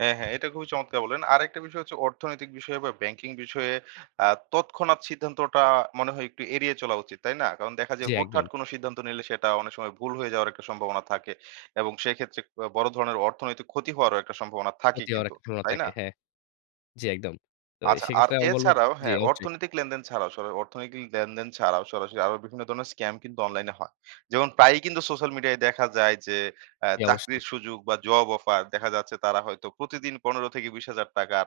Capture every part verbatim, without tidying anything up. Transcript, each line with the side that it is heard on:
right: হ্যাঁ, হ্যাঁ, এটা খুবই চমৎকার বলেন। আরেকটা বিষয় হচ্ছে অর্থনৈতিক বিষয়ে বা ব্যাংকিং বিষয়ে আ তৎক্ষণাৎ সিদ্ধান্তটা মনে হয় একটু এড়িয়ে চলা উচিত। তাই না? কারণ দেখা যায়
left: জ্বি, একদম।
right: হুটহাট কোন সিদ্ধান্ত নিলে সেটা অনেক সময় ভুল হয়ে যাওয়ার একটা সম্ভাবনা থাকে এবং সেক্ষেত্রে ক বড় ধরনের অর্থনৈতিক ক্ষতি হওয়ারও একটা সম্ভাবনা থাকে
left: ক্ষতি হওয়ার
right: কিন্তু।
left: একটা সম্ভবনা
right: তাই না?
left: থাকে, হ্যাঁ। জ্বি, একদম। তো অ্যা
right: আচ্ছা আর
left: সেক্ষেত্রে আমি বলব
right: এছাড়াও
left: জি,
right: হ্যাঁ,
left: অবশ্যই।
right: অর্থনৈতিক লেনদেন ছাড়াও স অর্থনৈতিক লেনদেন ছাড়াও সরাসরি আরো বিভিন্ন ধরনের স্কাম কিন্তু অনলাইনে হয়। যেমন প্রায়ই কিন্তু সোশ্যাল মিডিয়ায় দেখা যায় যে, অ্যা
left: জি, অবশ্যই।
right: চাকরির সুযোগ বা জব অফার দেখা যাচ্ছে তারা হয়তো প্রতিদিন পনেরো হাজার থেকে বিশ হাজার টাকার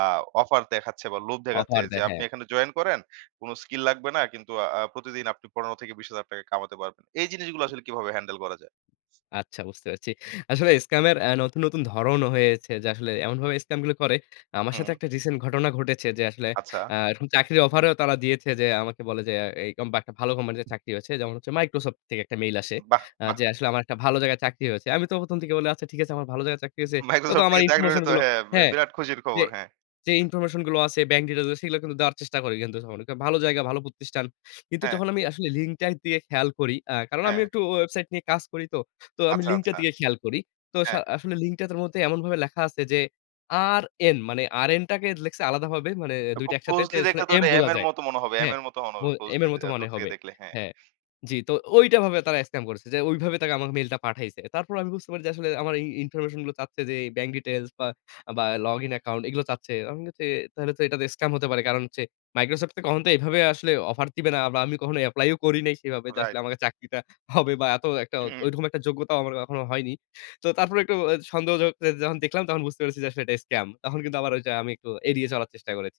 right: আ অফার দেখাচ্ছে বা লোভ দেখাচ্ছে
left: অফার
right: যে,
left: দেয়,
right: আপনি
left: হ্যাঁ।
right: এখানে জয়েন করেন কোন স্কিল লাগবে না কিন্তু আ আ প্রতিদিন আপনি পনেরো হাজার থেকে বিশ হাজার টাকা কামাতে পারবেন। এই জিনিসগুলা আসলে কিভাবে হ্যান্ডেল করা যায়?
left: আচ্ছা বুঝতে পারছি। আসলে scam এর অ্যা নতুন, নতুন ধরণও হয়েছে। যে, আসলে এমন ভাবে scam গুলো করে আমার সাথে
right: হুম।
left: একটা recent ঘটনা ঘটেছে। যে, আসলে
right: আচ্ছা।
left: অ্যা এরকম চাকরির অফারেও তারা দিয়েছে যে, আমাকে বলে যে, অ্যা এইকম বা একটা ভালো কোম্পানিতে চাকরি হয়েছে। যেমন হচ্ছে মাইক্রোসফট থেকে একটা মেইল আসে।
right: বাহ!
left: আ
right: বাহ!
left: যে, আসলে আমার একটা ভালো জায়গায় চাকরি হয়েছে। আমি তো প্রথম, থেকে বললাম আচ্ছা ঠিক আছে আমার ভালো জায়গায় চাকরি হয়েছে। তো, তো
right: মাইক্রোসফট
left: আমার
right: থেকে চাকরি
left: ইনফরমেশন
right: হলে তো
left: গুলো
right: হ্যাঁ, ব্যা
left: হ্যাঁ।
right: বিরাট খুশির
left: যে,
right: খবর, হ্যাঁ।
left: যে, ইনফরমেশন গুলো আছে ব্যাংক ডিটেলস গুলো সেগুলো কিন্তু দেওয়ার চেষ্টা করি কিন্তু স ভালো জায়গা ভালো প্রতিষ্ঠান। কিন্তু
right: হ্যাঁ।
left: যখন আমি আসলে লিঙ্কটা দিয়ে খেয়াল করি আ কারণ আমি
right: হ্যাঁ।
left: একটু ওয়েবসাইট নিয়ে কাজ করি তো। তো আমি
right: আচ্ছা,
left: লিঙ্কটা
right: আচ্ছা।
left: দিকে খেয়াল করি। তো সা
right: হ্যাঁ।
left: আসলে লিঙ্কটার তো মধ্যে এমনভাবে লেখা আছে যে, আরএন মানে আরএন টাকে লিখছে আলাদাভাবে মানে দুই টা
right: খুব
left: একসাথে যে,
right: ক্লোজলি
left: আসলে
right: দেখলে তো
left: এম
right: এটা এম
left: বোঝা
right: এর
left: যায়।
right: মতো মনে হবে। এম
left: হ্যাঁ,
right: এর মতো মনে
left: বো এম
right: ক্লোজলি
left: এর
right: দে
left: মতো মনে
right: দূর থেকে
left: হবে,
right: দেখলে। হ্যাঁ।
left: হ্যাঁ, জি, তো ওইটা ভাবে তারা স্ক্যাম করেছে। যে, ওই ভাবে তাকা আমাকে মেইলটা পাঠাইছে। তারপরও আমি বুঝতে পারি যে, আসলে আমার এই ইনফরমেশন গুলো চাচ্ছে যে, ব্যাংক ডিটেইলস বা, বা লগ ইন অ্যাকাউন্ট এগুলো চাচ্ছে। আমি বলছি তাহলে তো এটাতে স্ক্যাম হতে পারে। কারণ হচ্ছে মাইক্রোসফট তো কখন তো এভাবে আসলে অফার দিবে না। আমি কখনো এপ্লাই ও করি নাই সেভাবে যে, আসলে
right: রাইট।
left: আমাকে চাকরিটা হবে বা এত একটা
right: হু, হুম।
left: ঐরকম একটা যোগ্যতাও আমার কখনো হয়নি। তো তারপরে একটু অ্যা সন্দেহযোগ যে, যখন দেখলাম তখন বুঝতে পেরেছি যে, আসলে এটা স্কাম তখন কিন্তু আবার ঐটা আমি একটু এড়িয়ে চলার চেষ্টা করেচি।